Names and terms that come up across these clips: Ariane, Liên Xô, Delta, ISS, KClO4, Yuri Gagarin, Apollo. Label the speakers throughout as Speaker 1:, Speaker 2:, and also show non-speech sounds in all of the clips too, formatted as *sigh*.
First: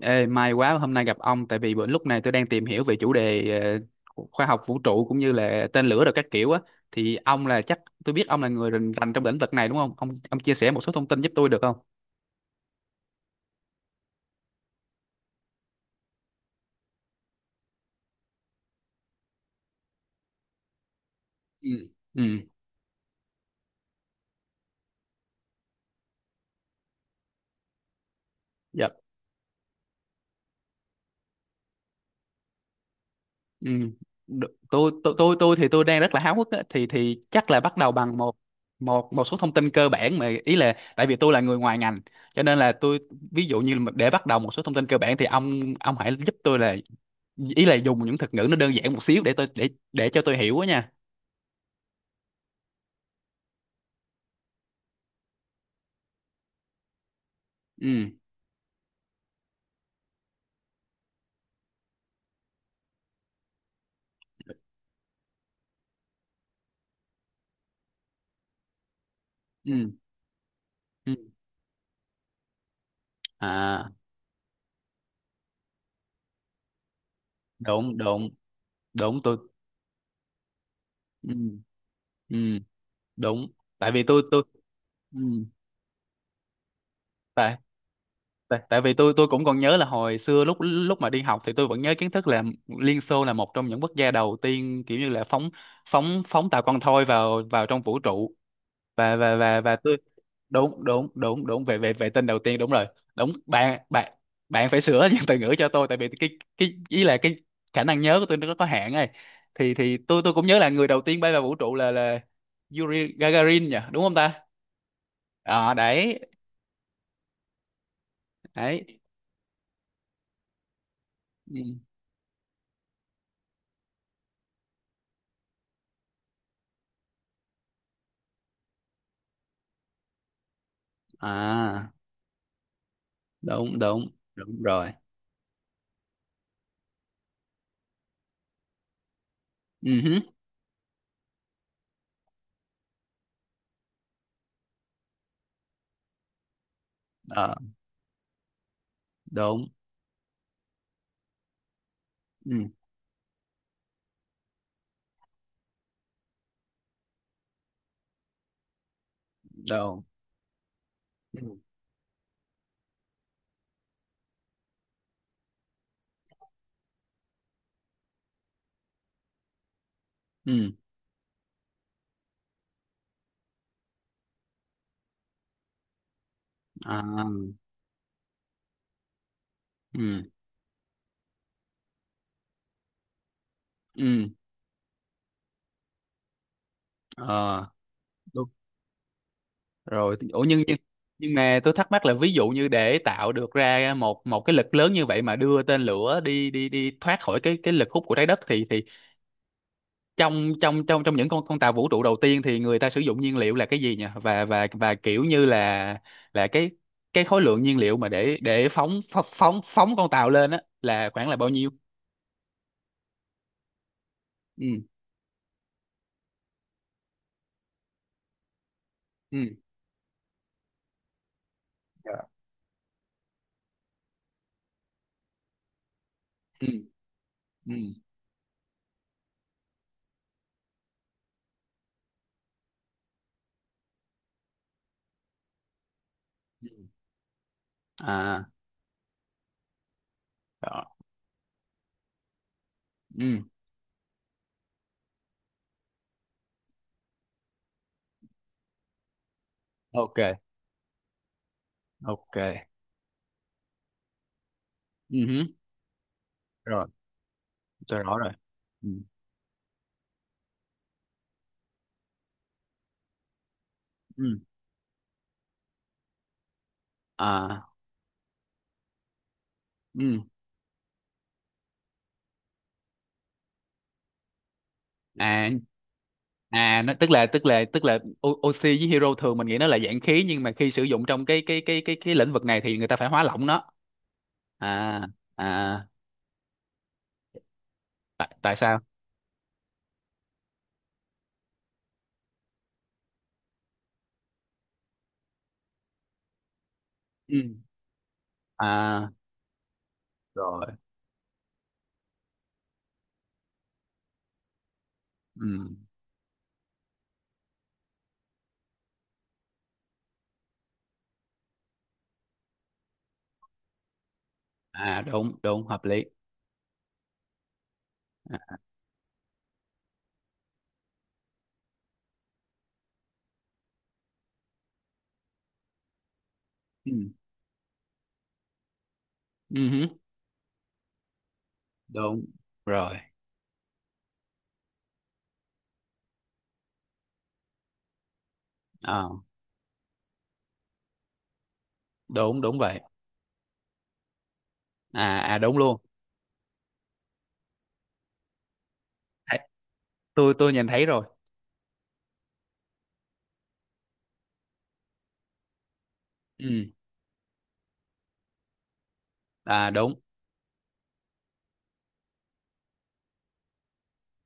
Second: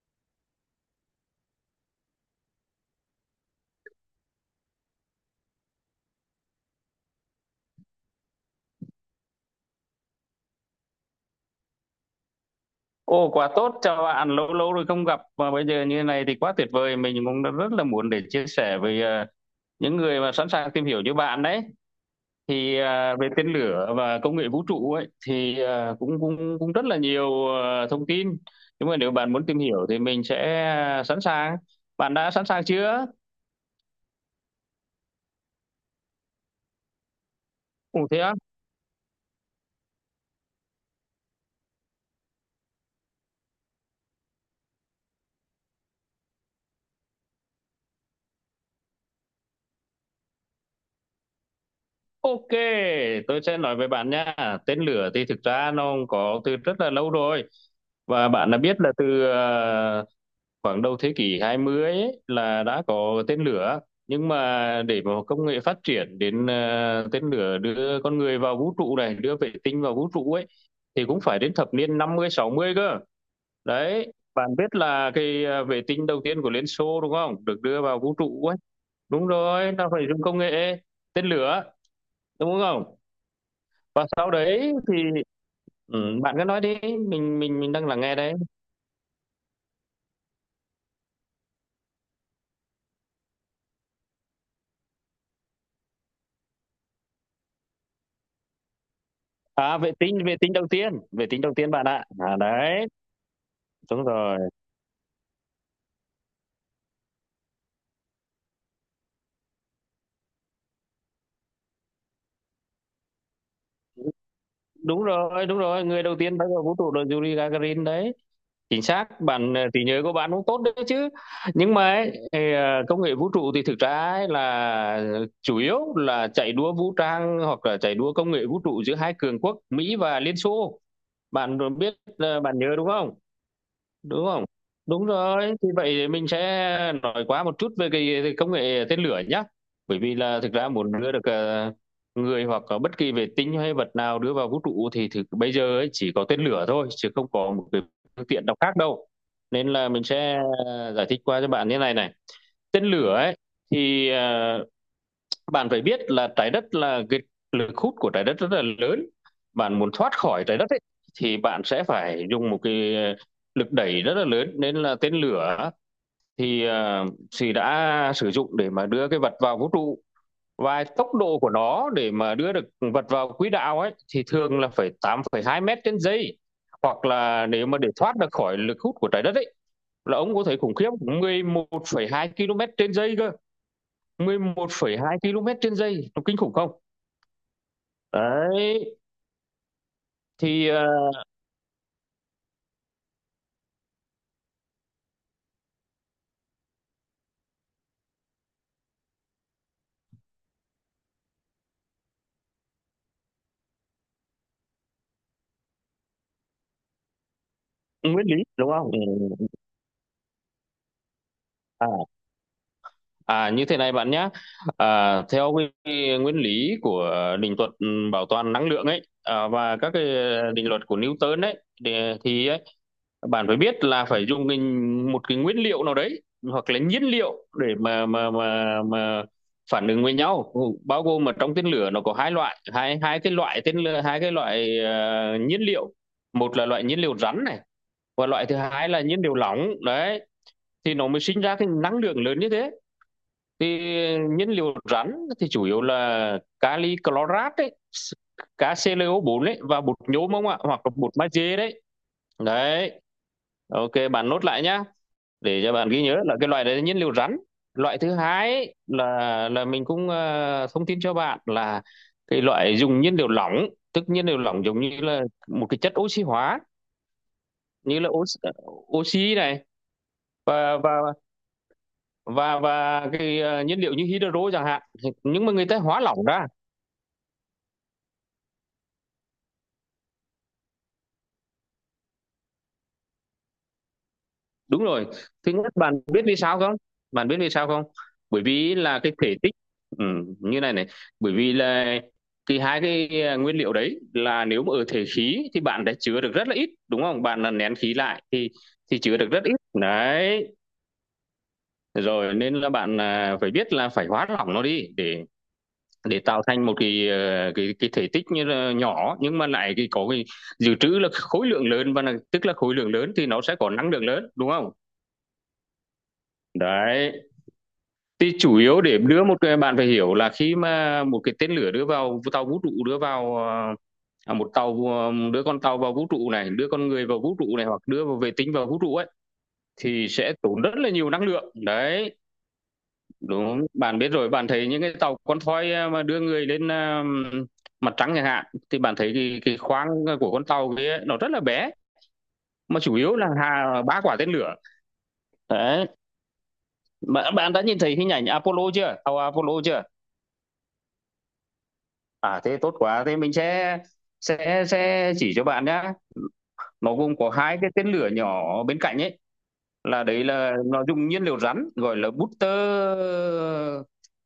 Speaker 1: Ê, may quá hôm nay gặp ông tại vì bữa lúc này tôi đang tìm hiểu về chủ đề khoa học vũ trụ cũng như là tên lửa rồi các kiểu á. Thì ông là chắc Tôi biết ông là người rành rành trong lĩnh vực này, đúng không? Ông chia sẻ một số thông tin giúp tôi được không?
Speaker 2: Ồ quá tốt, chào bạn, lâu lâu rồi không gặp mà bây giờ như thế này thì quá tuyệt vời, mình cũng đã rất là muốn để chia sẻ với những người mà sẵn sàng tìm hiểu như bạn đấy.
Speaker 1: Ừ. Ừ.
Speaker 2: Về tên lửa và công nghệ vũ trụ ấy thì ờ, cũng cũng cũng rất là nhiều thông tin.
Speaker 1: Dạ.
Speaker 2: Nhưng mà nếu bạn muốn tìm hiểu thì mình sẽ sẵn sàng. Bạn đã sẵn sàng chưa?
Speaker 1: Ừ. Được. Tôi thì tôi đang rất là háo hức á, thì chắc là bắt đầu
Speaker 2: Cùng
Speaker 1: bằng
Speaker 2: thế á?
Speaker 1: một một một số thông tin cơ bản. Mà ý là tại vì tôi là người ngoài ngành cho nên là tôi, ví dụ như mà để bắt đầu một số thông tin cơ bản, thì ông hãy giúp tôi là, ý là dùng những thuật ngữ nó đơn giản một xíu để cho tôi hiểu á nha.
Speaker 2: Ok, tôi sẽ nói với bạn nha. Tên lửa thì thực ra nó có từ rất là lâu rồi,
Speaker 1: Ừ,
Speaker 2: và bạn đã biết là từ khoảng đầu thế kỷ 20 ấy, là đã có tên lửa, nhưng mà để mà công nghệ phát triển đến tên lửa đưa con người vào vũ trụ này, đưa vệ tinh
Speaker 1: ừ,
Speaker 2: vào vũ trụ ấy, thì
Speaker 1: ừ.
Speaker 2: cũng phải đến thập niên năm mươi sáu mươi cơ.
Speaker 1: À,
Speaker 2: Đấy, bạn biết là cái vệ tinh đầu tiên của Liên Xô đúng không, được đưa
Speaker 1: đúng,
Speaker 2: vào vũ
Speaker 1: đúng,
Speaker 2: trụ ấy,
Speaker 1: đúng.
Speaker 2: đúng
Speaker 1: Tôi.
Speaker 2: rồi, nó phải dùng công nghệ tên
Speaker 1: Ừ,
Speaker 2: lửa đúng
Speaker 1: ừ.
Speaker 2: không,
Speaker 1: Đúng. tại vì
Speaker 2: và
Speaker 1: tôi
Speaker 2: sau
Speaker 1: tôi
Speaker 2: đấy thì
Speaker 1: ừ
Speaker 2: ừ, bạn cứ nói đi, mình
Speaker 1: tại
Speaker 2: mình mình đang lắng nghe đấy.
Speaker 1: tại tại vì tôi cũng còn nhớ là hồi xưa lúc lúc mà đi học thì tôi vẫn nhớ kiến thức là Liên Xô là một trong những quốc gia đầu tiên, kiểu như là phóng, phóng tàu con thoi vào vào trong vũ trụ. Và
Speaker 2: À, vệ
Speaker 1: tôi.
Speaker 2: tinh vệ tinh đầu
Speaker 1: Đúng,
Speaker 2: tiên
Speaker 1: đúng,
Speaker 2: vệ tinh
Speaker 1: đúng,
Speaker 2: đầu
Speaker 1: đúng,
Speaker 2: tiên
Speaker 1: về
Speaker 2: bạn
Speaker 1: về
Speaker 2: ạ.
Speaker 1: về tên
Speaker 2: À
Speaker 1: đầu tiên, đúng rồi.
Speaker 2: đấy,
Speaker 1: Đúng, bạn
Speaker 2: đúng
Speaker 1: bạn
Speaker 2: rồi,
Speaker 1: bạn phải sửa *laughs* những từ ngữ cho tôi tại vì cái, ý là cái khả năng nhớ của tôi nó có hạn ấy. Thì tôi cũng nhớ là người đầu tiên bay vào vũ trụ là Yuri Gagarin nhỉ, đúng không ta?
Speaker 2: đúng rồi, đúng
Speaker 1: Ờ,
Speaker 2: rồi, người đầu
Speaker 1: đấy.
Speaker 2: tiên bay vào vũ trụ là Yuri Gagarin đấy. Chính
Speaker 1: Đấy.
Speaker 2: xác bạn, trí nhớ của bạn cũng tốt đấy chứ.
Speaker 1: Ừ.
Speaker 2: Nhưng mà ấy, thì, công nghệ vũ trụ thì thực ra ấy là chủ yếu là chạy đua vũ trang hoặc là chạy đua công nghệ vũ trụ giữa hai cường quốc Mỹ và Liên Xô. Bạn
Speaker 1: À,
Speaker 2: biết bạn nhớ đúng không,
Speaker 1: đúng, đúng,
Speaker 2: đúng không,
Speaker 1: đúng rồi.
Speaker 2: đúng rồi. Thì vậy thì mình sẽ nói qua một chút về cái công nghệ tên lửa nhé, bởi
Speaker 1: Ừ
Speaker 2: vì
Speaker 1: hứ.
Speaker 2: là thực ra muốn đưa được người hoặc là bất kỳ vệ tinh hay vật nào đưa vào vũ trụ thì thực bây giờ ấy chỉ có tên lửa thôi chứ không có
Speaker 1: Ờ,
Speaker 2: một cái phương tiện nào khác đâu.
Speaker 1: đúng.
Speaker 2: Nên là mình sẽ giải thích qua cho bạn như này này.
Speaker 1: Ừ.
Speaker 2: Tên lửa ấy thì bạn phải biết là trái đất là cái lực hút của trái đất rất là lớn, bạn muốn
Speaker 1: Đúng.
Speaker 2: thoát khỏi trái đất ấy, thì
Speaker 1: Ừ.
Speaker 2: bạn sẽ phải dùng một cái lực đẩy rất là lớn, nên là tên lửa thì thì đã sử dụng để mà đưa cái vật vào vũ trụ.
Speaker 1: Ừ.
Speaker 2: Và tốc độ của nó để mà đưa được vật vào quỹ đạo ấy thì thường là phải 8,2 mét trên giây,
Speaker 1: À.
Speaker 2: hoặc là nếu mà để thoát được khỏi lực hút của trái đất ấy là
Speaker 1: Ừ.
Speaker 2: ông có thể khủng khiếp 11,2 km trên giây cơ.
Speaker 1: Ừ.
Speaker 2: 11,2 km trên giây nó kinh khủng không?
Speaker 1: ờ, Đúng
Speaker 2: Đấy
Speaker 1: rồi. Ủa, nhưng,
Speaker 2: thì
Speaker 1: nhưng mà tôi thắc mắc là ví dụ như để tạo được ra một một cái lực lớn như vậy mà đưa tên lửa đi đi đi thoát khỏi cái lực hút của trái đất thì trong trong trong trong những con tàu vũ trụ đầu tiên thì người ta sử dụng nhiên liệu là cái gì nhỉ? Và kiểu như là cái khối lượng nhiên liệu mà
Speaker 2: nguyên
Speaker 1: để
Speaker 2: lý
Speaker 1: để
Speaker 2: đúng không?
Speaker 1: phóng phóng
Speaker 2: Ừ.
Speaker 1: phóng phóng con tàu lên á là khoảng là bao nhiêu?
Speaker 2: À, à như thế này bạn nhé.
Speaker 1: Ừ.
Speaker 2: À, theo nguyên lý của định luật bảo toàn năng lượng ấy,
Speaker 1: Ừ.
Speaker 2: à, và các cái định luật của Newton ấy thì,
Speaker 1: Dạ.
Speaker 2: thì ấy, bạn phải biết là phải dùng một cái nguyên liệu nào đấy
Speaker 1: Ừ.
Speaker 2: hoặc là nhiên liệu để
Speaker 1: Ừ.
Speaker 2: mà phản ứng với nhau. Ừ, bao gồm mà trong tên lửa nó có hai loại, hai hai cái loại tên lửa hai cái loại nhiên liệu. Một là
Speaker 1: Ừ.
Speaker 2: loại nhiên liệu rắn này, và
Speaker 1: À.
Speaker 2: loại thứ hai là nhiên liệu lỏng đấy,
Speaker 1: Đó.
Speaker 2: thì nó mới sinh ra cái năng lượng lớn như thế.
Speaker 1: Ừ.
Speaker 2: Thì nhiên liệu rắn thì chủ yếu là kali chlorat đấy, KClO4 đấy, và bột
Speaker 1: Ok,
Speaker 2: nhôm không ạ, hoặc là bột magie đấy.
Speaker 1: ok.
Speaker 2: Đấy, ok bạn nốt lại nhá,
Speaker 1: Ừ hứ.
Speaker 2: để cho bạn ghi nhớ là cái loại đấy là
Speaker 1: Rồi,
Speaker 2: nhiên liệu rắn.
Speaker 1: tôi
Speaker 2: Loại thứ
Speaker 1: rõ rồi.
Speaker 2: hai
Speaker 1: Ừ.
Speaker 2: là mình cũng thông tin cho bạn là cái loại dùng nhiên liệu lỏng, tức nhiên
Speaker 1: Ừ.
Speaker 2: liệu lỏng giống như là một cái chất oxy hóa,
Speaker 1: À.
Speaker 2: như là oxy này,
Speaker 1: Ừ.
Speaker 2: và và và cái nhiên liệu như hydro chẳng hạn. Thì- nhưng
Speaker 1: À.
Speaker 2: mà người ta hóa lỏng ra.
Speaker 1: À, nó tức là, tức là O- oxy với hero thường mình nghĩ nó là dạng khí, nhưng mà khi sử dụng trong cái lĩnh vực này thì người ta phải hóa lỏng nó.
Speaker 2: Đúng
Speaker 1: À.
Speaker 2: rồi, thứ nhất
Speaker 1: À.
Speaker 2: bạn biết vì sao không, bạn biết vì sao không?
Speaker 1: Tại,
Speaker 2: Bởi
Speaker 1: tại
Speaker 2: vì
Speaker 1: sao?
Speaker 2: là cái thể tích, ừ, như này này. Bởi vì là cái hai cái nguyên liệu đấy là nếu mà ở thể khí thì bạn đã chứa được rất là ít đúng không, bạn
Speaker 1: Ừ.
Speaker 2: là nén khí lại thì
Speaker 1: À,
Speaker 2: chứa được rất ít đấy.
Speaker 1: rồi.
Speaker 2: Rồi nên là bạn, à, phải biết là phải hóa lỏng nó đi
Speaker 1: Ừ.
Speaker 2: để tạo thành một cái cái thể tích như là nhỏ nhưng mà lại cái có cái dự trữ là khối lượng lớn, và là, tức là khối lượng lớn thì nó sẽ có năng lượng lớn đúng không.
Speaker 1: À, đúng, đúng, hợp lý.
Speaker 2: Đấy, thì chủ
Speaker 1: À.
Speaker 2: yếu để đưa một cái bạn phải hiểu là khi mà một cái tên lửa đưa vào tàu vũ trụ đưa vào một tàu, đưa con tàu vào vũ trụ này, đưa con
Speaker 1: Ừ.
Speaker 2: người vào vũ trụ này, hoặc đưa vào vệ tinh vào vũ trụ ấy,
Speaker 1: Ừ hứ.
Speaker 2: thì sẽ tốn rất là nhiều năng lượng đấy.
Speaker 1: Đúng rồi.
Speaker 2: Đúng, bạn biết rồi, bạn thấy những cái tàu con thoi à, mà đưa người lên à, mặt trăng chẳng hạn, thì bạn
Speaker 1: À,
Speaker 2: thấy cái khoang của con tàu kia nó rất là bé,
Speaker 1: đúng, đúng vậy.
Speaker 2: mà chủ yếu là hà ba quả tên lửa
Speaker 1: À, à, đúng luôn.
Speaker 2: đấy. Bạn, bạn đã nhìn thấy hình ảnh Apollo chưa, tàu
Speaker 1: Thấy-,
Speaker 2: Apollo chưa?
Speaker 1: tôi nhìn thấy rồi.
Speaker 2: À thế tốt quá, thế mình sẽ sẽ chỉ cho bạn nhá.
Speaker 1: Ừ.
Speaker 2: Nó gồm có hai cái tên lửa nhỏ bên cạnh ấy,
Speaker 1: À, đúng.
Speaker 2: là đấy là nó dùng nhiên liệu rắn, gọi là booster.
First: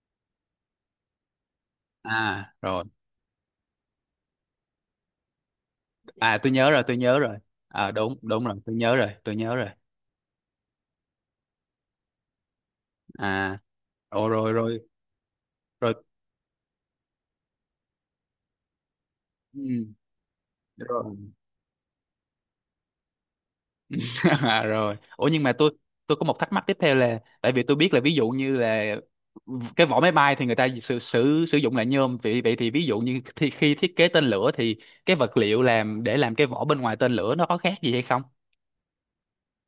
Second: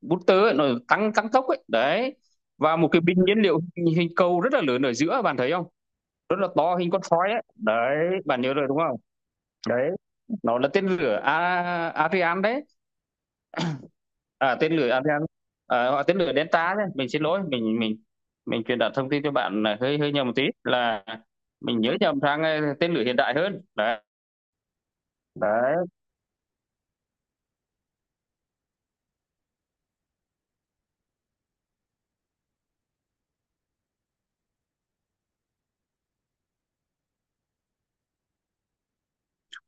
Speaker 2: Booster ấy, nó tăng tăng tốc ấy đấy.
Speaker 1: À,
Speaker 2: Và
Speaker 1: rồi.
Speaker 2: một cái bình nhiên liệu hình cầu rất là lớn ở giữa bạn thấy không, rất
Speaker 1: À,
Speaker 2: là
Speaker 1: tôi nhớ
Speaker 2: to
Speaker 1: rồi,
Speaker 2: hình
Speaker 1: tôi
Speaker 2: con
Speaker 1: nhớ
Speaker 2: sói
Speaker 1: rồi.
Speaker 2: ấy
Speaker 1: À,
Speaker 2: đấy.
Speaker 1: đúng,
Speaker 2: Bạn
Speaker 1: đúng rồi,
Speaker 2: nhớ rồi
Speaker 1: tôi
Speaker 2: đúng
Speaker 1: nhớ
Speaker 2: không?
Speaker 1: rồi, tôi nhớ rồi.
Speaker 2: Đấy, nó là tên lửa Ariane đấy.
Speaker 1: À. Ồ, rồi,
Speaker 2: À tên
Speaker 1: rồi,
Speaker 2: lửa Ariane, à,
Speaker 1: rồi.
Speaker 2: hoặc tên lửa Delta đấy. Mình xin lỗi mình truyền đạt thông tin cho bạn là
Speaker 1: Ừ,
Speaker 2: hơi hơi nhầm một tí, là
Speaker 1: rồi.
Speaker 2: mình nhớ nhầm sang tên lửa hiện đại hơn đấy.
Speaker 1: *laughs* À, rồi, ủa nhưng mà tôi
Speaker 2: Đấy.
Speaker 1: tôi có một thắc mắc tiếp theo là tại vì tôi biết là ví dụ như là cái vỏ máy bay thì người ta sử sử sử dụng là nhôm. Vậy, vậy thì ví dụ như thì khi thiết kế tên lửa thì cái vật liệu làm để làm cái vỏ bên ngoài tên lửa nó có khác gì hay không?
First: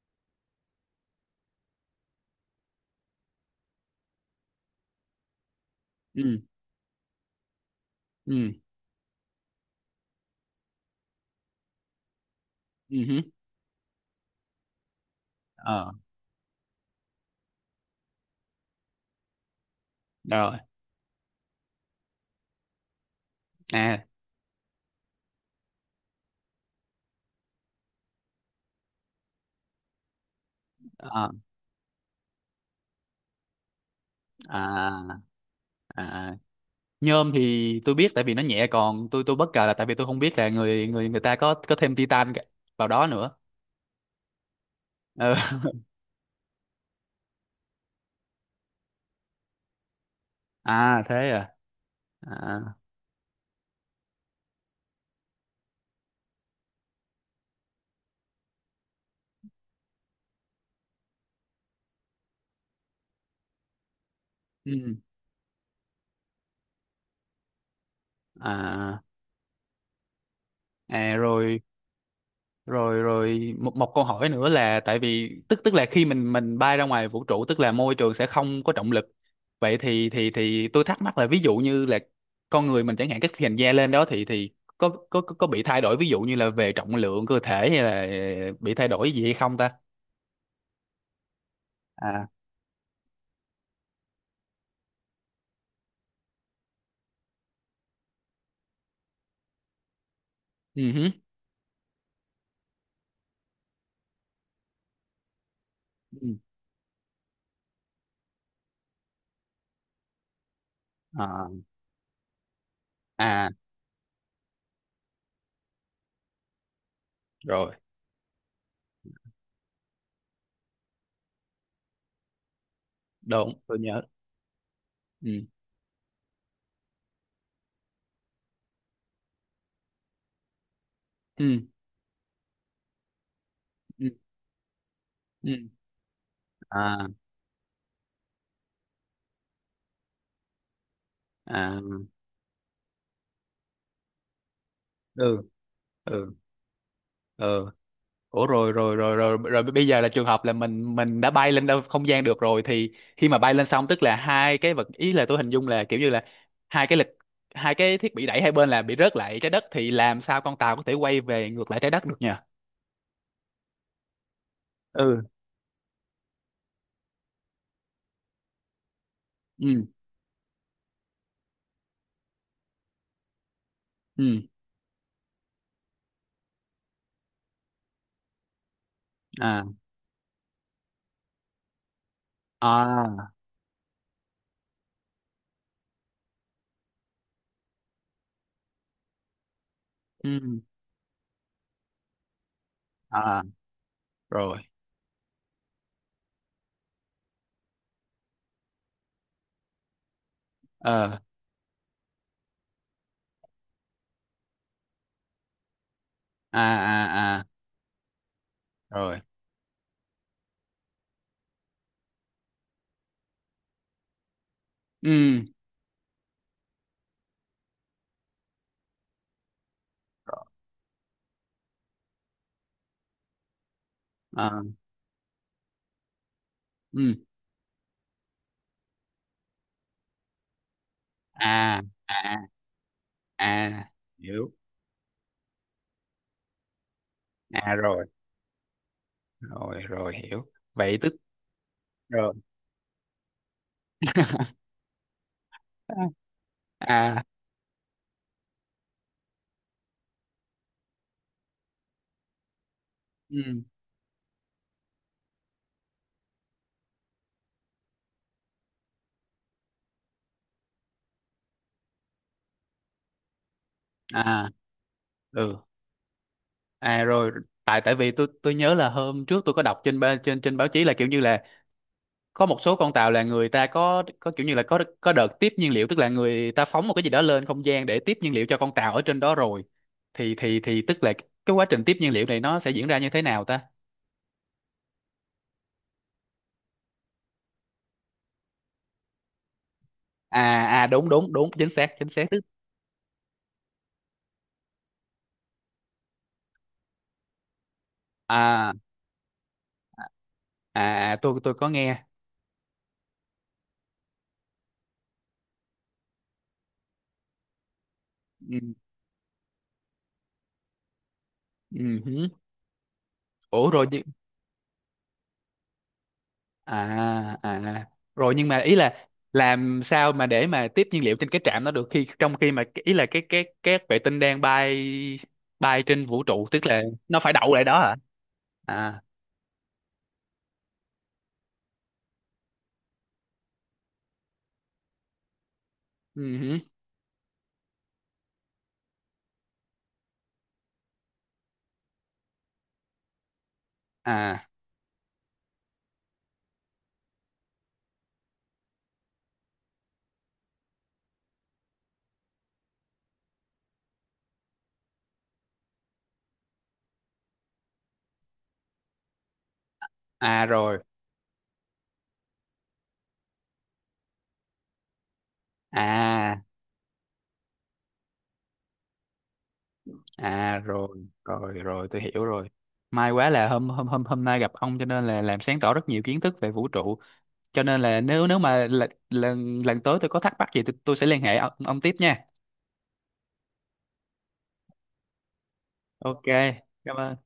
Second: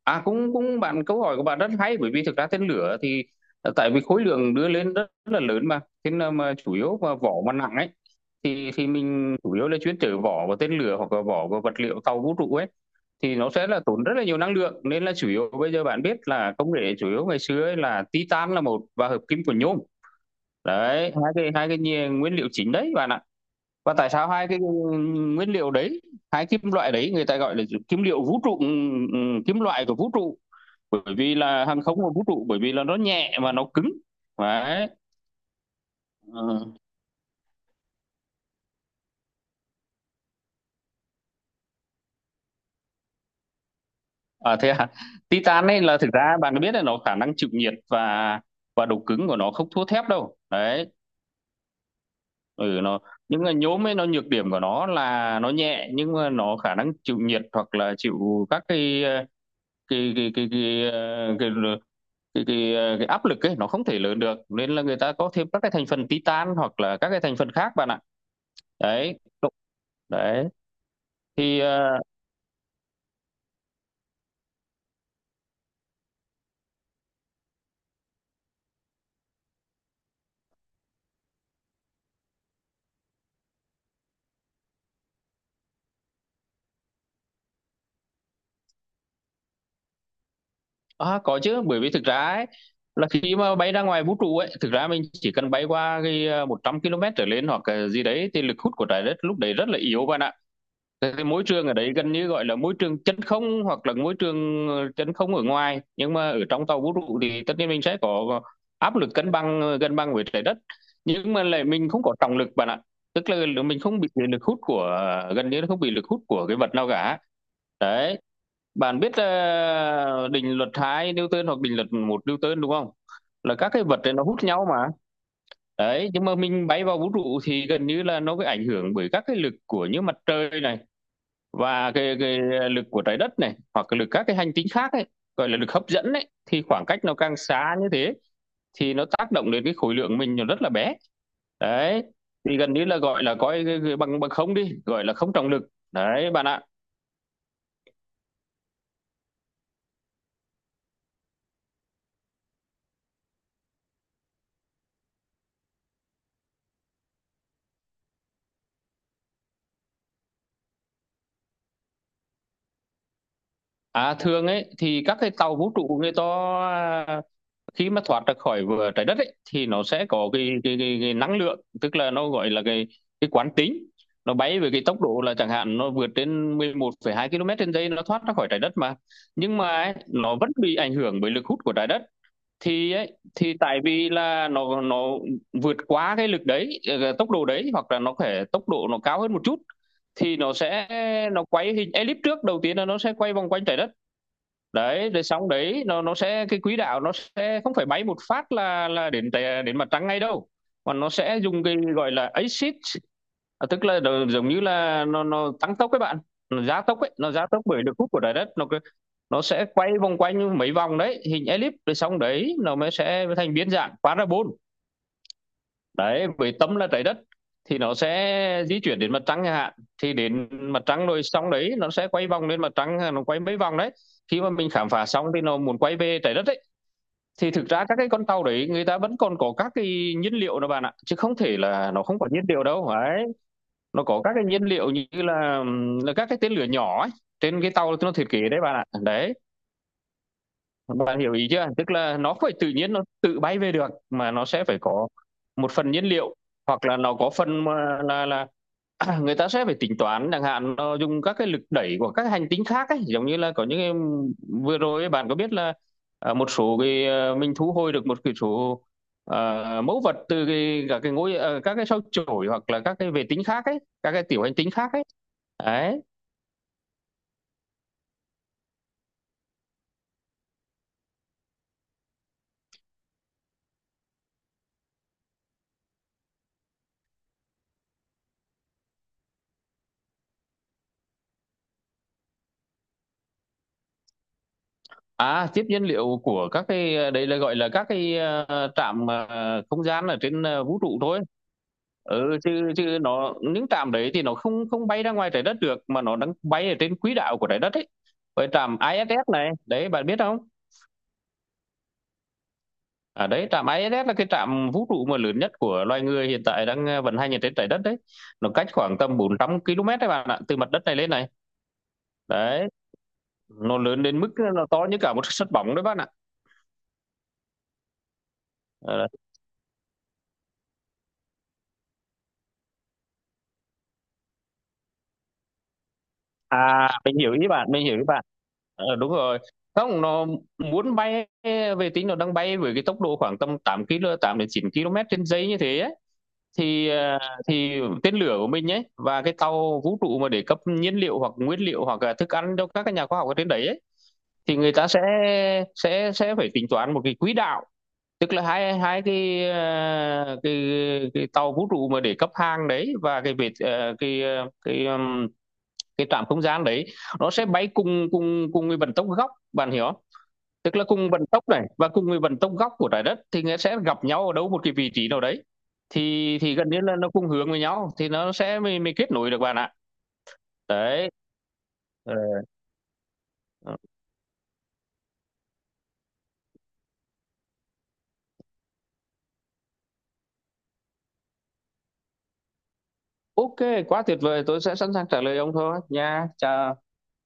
Speaker 2: À cũng cũng bạn, câu hỏi của bạn rất hay, bởi vì thực ra tên lửa thì tại vì khối lượng đưa lên rất là lớn mà, thế nên
Speaker 1: Ừ.
Speaker 2: mà chủ yếu mà vỏ mà nặng ấy
Speaker 1: Ừ.
Speaker 2: thì mình chủ yếu là chuyên chở vỏ và tên lửa hoặc là vỏ và vật liệu tàu vũ trụ ấy,
Speaker 1: Ừ hứ.
Speaker 2: thì nó sẽ là tốn rất là nhiều năng lượng, nên là chủ yếu bây giờ
Speaker 1: Ờ,
Speaker 2: bạn biết là công nghệ chủ yếu ngày xưa ấy là titan là một và hợp kim của nhôm
Speaker 1: rồi.
Speaker 2: đấy. Nguyên liệu chính đấy bạn ạ. Và
Speaker 1: À.
Speaker 2: tại sao hai cái nguyên liệu đấy, hai kim loại đấy người ta gọi là kim liệu vũ trụ, ừ, kim loại của vũ trụ, bởi
Speaker 1: À,
Speaker 2: vì là hàng không và vũ trụ, bởi vì là nó nhẹ mà nó cứng đấy.
Speaker 1: à. À.
Speaker 2: Ừ.
Speaker 1: Nhôm thì tôi biết tại vì nó nhẹ, còn tôi bất ngờ là tại vì tôi không biết là người người người ta có thêm titan cả- vào đó nữa.
Speaker 2: À thế à,
Speaker 1: Ừ.
Speaker 2: titan ấy
Speaker 1: *laughs*
Speaker 2: là thực ra bạn có biết là nó khả năng chịu nhiệt và độ cứng của nó không thua thép đâu đấy.
Speaker 1: À, thế à. À.
Speaker 2: Ừ nó, những cái nhôm ấy nó nhược điểm của nó là nó nhẹ nhưng mà nó khả năng chịu nhiệt hoặc là chịu các cái ờ, cái áp lực ấy nó không thể lớn được, nên là
Speaker 1: Ừ.
Speaker 2: người ta có thêm các cái thành phần titan hoặc là các cái thành phần khác bạn ạ.
Speaker 1: À,
Speaker 2: Đấy, đấy,
Speaker 1: à
Speaker 2: thì
Speaker 1: rồi, rồi, rồi, một một câu hỏi nữa là tại vì tức, tức là khi mình bay ra ngoài vũ trụ tức là môi trường sẽ không có trọng lực. Vậy thì, thì tôi thắc mắc là ví dụ như là con người mình chẳng hạn cái hình da lên đó thì có bị thay đổi ví dụ như là về trọng lượng cơ thể hay là bị thay đổi gì hay không ta?
Speaker 2: À, có chứ, bởi vì thực ra
Speaker 1: À.
Speaker 2: ấy, là khi mà bay ra ngoài vũ trụ ấy thực ra mình chỉ cần bay qua cái à, 100 km trở lên hoặc cái gì đấy thì lực hút của trái đất lúc đấy rất là yếu bạn ạ.
Speaker 1: Ừ hứ.
Speaker 2: Cái môi trường ở đấy gần như gọi là môi trường chân không, hoặc là môi trường chân không ở ngoài, nhưng
Speaker 1: Ừ.
Speaker 2: mà ở trong tàu vũ trụ thì tất nhiên mình sẽ có áp lực cân bằng cân bằng với trái đất, nhưng mà
Speaker 1: À,
Speaker 2: lại mình không có trọng lực bạn ạ. Tức
Speaker 1: à
Speaker 2: là mình không bị lực hút của gần như là không bị lực hút của cái vật nào cả.
Speaker 1: rồi.
Speaker 2: Đấy, bạn biết định luật 2 Newton hoặc định luật 1 Newton đúng không? Là
Speaker 1: Đúng,
Speaker 2: các
Speaker 1: tôi
Speaker 2: cái vật
Speaker 1: nhớ.
Speaker 2: này nó hút nhau mà.
Speaker 1: Ừ.
Speaker 2: Đấy, nhưng mà mình bay vào vũ trụ thì gần như là nó bị ảnh hưởng bởi các cái lực của như mặt trời này
Speaker 1: Ừ.
Speaker 2: và cái lực của trái đất này hoặc cái
Speaker 1: Ừ.
Speaker 2: lực các cái hành tinh khác ấy, gọi là
Speaker 1: Ừ.
Speaker 2: lực hấp dẫn ấy, thì khoảng cách
Speaker 1: À,
Speaker 2: nó càng xa như thế thì nó tác động đến cái khối lượng mình nó rất là bé.
Speaker 1: à.
Speaker 2: Đấy, thì gần như là gọi là coi cái bằng bằng không đi, gọi là không
Speaker 1: Ừ.
Speaker 2: trọng lực. Đấy
Speaker 1: Ừ.
Speaker 2: bạn ạ.
Speaker 1: Ừ. Ủa, rồi, rồi, rồi, rồi, rồi, bây giờ là trường hợp là mình đã bay lên đâu không gian được rồi thì khi mà bay lên xong tức là hai cái vật, ý là tôi hình dung là kiểu như là hai cái lực, hai cái thiết bị đẩy hai bên là bị rớt lại trái đất, thì làm sao con tàu có thể quay về ngược lại trái đất được nhỉ?
Speaker 2: À thường ấy thì các
Speaker 1: Ừ.
Speaker 2: cái tàu vũ trụ người ta khi mà thoát ra khỏi vừa trái đất ấy, thì nó
Speaker 1: Ừ.
Speaker 2: sẽ có cái năng lượng, tức là nó gọi là cái quán tính. Nó
Speaker 1: Ừ.
Speaker 2: bay với cái tốc độ là chẳng hạn nó vượt trên 11,2 km trên giây, nó thoát ra khỏi trái đất mà, nhưng
Speaker 1: À,
Speaker 2: mà ấy, nó vẫn bị ảnh hưởng bởi lực hút của trái đất. Thì ấy,
Speaker 1: à.
Speaker 2: thì tại vì là nó vượt quá cái lực đấy, tốc độ đấy, hoặc là nó phải tốc độ nó cao hơn một chút thì nó
Speaker 1: Ừ.
Speaker 2: sẽ nó quay hình elip. Trước đầu tiên là nó sẽ quay
Speaker 1: À,
Speaker 2: vòng quanh trái đất.
Speaker 1: rồi.
Speaker 2: Đấy, rồi sóng đấy nó sẽ cái quỹ đạo nó sẽ không phải bay một phát là đến đến mặt trăng ngay đâu. Mà nó
Speaker 1: Ờ.
Speaker 2: sẽ dùng cái gọi là axit, à, tức là nó- giống như là nó tăng tốc các bạn,
Speaker 1: À.
Speaker 2: nó gia tốc ấy, nó
Speaker 1: À. À,
Speaker 2: gia tốc bởi lực hút của trái đất nó cứ-
Speaker 1: rồi.
Speaker 2: nó sẽ quay vòng quanh mấy vòng đấy, hình elip, rồi xong đấy nó mới sẽ thành biến dạng parabol,
Speaker 1: Ừ.
Speaker 2: đấy, với tâm là trái đất, thì nó sẽ di chuyển đến mặt trăng chẳng hạn. Thì đến mặt trăng rồi xong đấy nó sẽ quay vòng lên mặt trăng, nó quay mấy vòng đấy, khi
Speaker 1: À.
Speaker 2: mà mình khám phá xong thì nó muốn quay về trái đất đấy,
Speaker 1: Ừ.
Speaker 2: thì thực ra các cái con tàu đấy người ta vẫn còn có các cái nhiên liệu đó bạn ạ, chứ không thể
Speaker 1: À.
Speaker 2: là nó không có nhiên
Speaker 1: À.
Speaker 2: liệu đâu. Đấy,
Speaker 1: À,
Speaker 2: nó có các cái
Speaker 1: hiểu.
Speaker 2: nhiên liệu như là các cái tên lửa nhỏ ấy trên cái
Speaker 1: À,
Speaker 2: tàu
Speaker 1: rồi,
Speaker 2: nó thiết kế đấy bạn ạ. Đấy,
Speaker 1: rồi, rồi, hiểu. Vậy tức.
Speaker 2: bạn hiểu ý chưa? Tức là
Speaker 1: Rồi.
Speaker 2: nó phải tự nhiên nó tự bay về được mà, nó sẽ phải có một phần nhiên liệu, hoặc là nó
Speaker 1: À. À.
Speaker 2: có phần mà là *clears throat* người ta sẽ phải tính toán, chẳng hạn nó dùng các cái lực đẩy của các hành tinh khác ấy, giống như là
Speaker 1: Ừ.
Speaker 2: có những cái vừa rồi ấy, bạn có biết là, à, một số cái, à, mình thu hồi được một cái số, à, mẫu vật từ cái các cái ngôi, à, các cái sao chổi hoặc là các cái vệ tinh khác ấy, các cái tiểu
Speaker 1: À.
Speaker 2: hành tinh khác ấy,
Speaker 1: Ừ.
Speaker 2: đấy.
Speaker 1: À, rồi, tại, tại vì tôi nhớ là hôm trước tôi có đọc trên ba-, trên, trên báo chí là kiểu như là có một số con tàu là người ta có kiểu như là có đợt tiếp nhiên liệu tức là người ta phóng một cái gì đó lên không gian để tiếp nhiên liệu cho con tàu ở trên đó rồi, thì tức là cái quá trình tiếp nhiên liệu này nó sẽ diễn ra như thế nào ta?
Speaker 2: À, tiếp nhiên liệu của các cái đấy là gọi là các cái, trạm, không gian ở trên,
Speaker 1: À,
Speaker 2: vũ
Speaker 1: à,
Speaker 2: trụ
Speaker 1: đúng,
Speaker 2: thôi.
Speaker 1: đúng, đúng, chính xác, chính xác.
Speaker 2: Ừ, chứ chứ nó những trạm đấy thì nó không không bay ra ngoài Trái Đất được, mà nó đang bay ở trên quỹ đạo của Trái Đất ấy. Với
Speaker 1: À,
Speaker 2: trạm ISS này, đấy bạn biết không?
Speaker 1: à, à, tôi có nghe.
Speaker 2: À đấy, trạm ISS là cái trạm vũ trụ mà lớn nhất của loài người hiện tại đang vận hành ở trên Trái Đất đấy. Nó
Speaker 1: Ừ,
Speaker 2: cách khoảng tầm 400 km đấy bạn ạ, từ mặt đất này lên này.
Speaker 1: ừ hứ.
Speaker 2: Đấy,
Speaker 1: Ủa,
Speaker 2: nó
Speaker 1: rồi nhưng.
Speaker 2: lớn đến mức nó to như cả một *laughs* sân bóng đấy bạn ạ.
Speaker 1: À. À, à. Rồi, nhưng mà ý là
Speaker 2: Ờ,
Speaker 1: làm sao mà để mà tiếp nhiên liệu trên cái trạm đó được, khi trong khi mà ý là cái vệ tinh đang bay, bay trên vũ trụ, tức là
Speaker 2: À, mình
Speaker 1: nó phải
Speaker 2: hiểu ý
Speaker 1: đậu lại
Speaker 2: bạn,
Speaker 1: đó
Speaker 2: mình
Speaker 1: hả?
Speaker 2: hiểu ý bạn. Ờ,
Speaker 1: À.
Speaker 2: đúng rồi. Không, nó muốn bay, vệ tinh nó đang bay với cái tốc độ khoảng tầm 8 km, 8 đến 9 km trên giây như thế ấy.
Speaker 1: Ừ hứ.
Speaker 2: Thì, à, thì tên lửa của mình ấy và cái tàu vũ trụ mà để cấp nhiên liệu hoặc nguyên liệu hoặc là thức ăn cho các cái nhà khoa học ở trên đấy ấy,
Speaker 1: À.
Speaker 2: thì người ta sẽ sẽ phải tính toán một cái quỹ đạo, tức là hai hai cái, à, cái tàu vũ trụ mà để cấp hàng đấy và cái vệ à, cái ờ, cái trạm không gian đấy nó sẽ bay cùng cùng cùng với vận tốc góc, bạn hiểu không?
Speaker 1: À,
Speaker 2: Tức
Speaker 1: rồi.
Speaker 2: là cùng vận tốc này và cùng với vận tốc góc của trái đất thì nó sẽ gặp nhau ở đâu một cái vị trí nào đấy,
Speaker 1: À.
Speaker 2: thì gần như là nó cùng hướng với nhau thì nó sẽ mới kết nối được bạn ạ.
Speaker 1: À, rồi,
Speaker 2: Đấy.
Speaker 1: rồi, rồi, tôi
Speaker 2: Ờ,
Speaker 1: hiểu rồi. May quá là hôm
Speaker 2: ờ.
Speaker 1: hôm hôm hôm nay gặp ông cho nên là làm sáng tỏ rất nhiều kiến thức về vũ trụ, cho nên là nếu, mà lần lần lần tới tôi có thắc mắc gì, tôi sẽ liên hệ ông, tiếp nha.
Speaker 2: OK, quá tuyệt vời, tôi sẽ sẵn sàng trả lời ông thôi
Speaker 1: Ok,
Speaker 2: nha, chào.
Speaker 1: cảm ơn.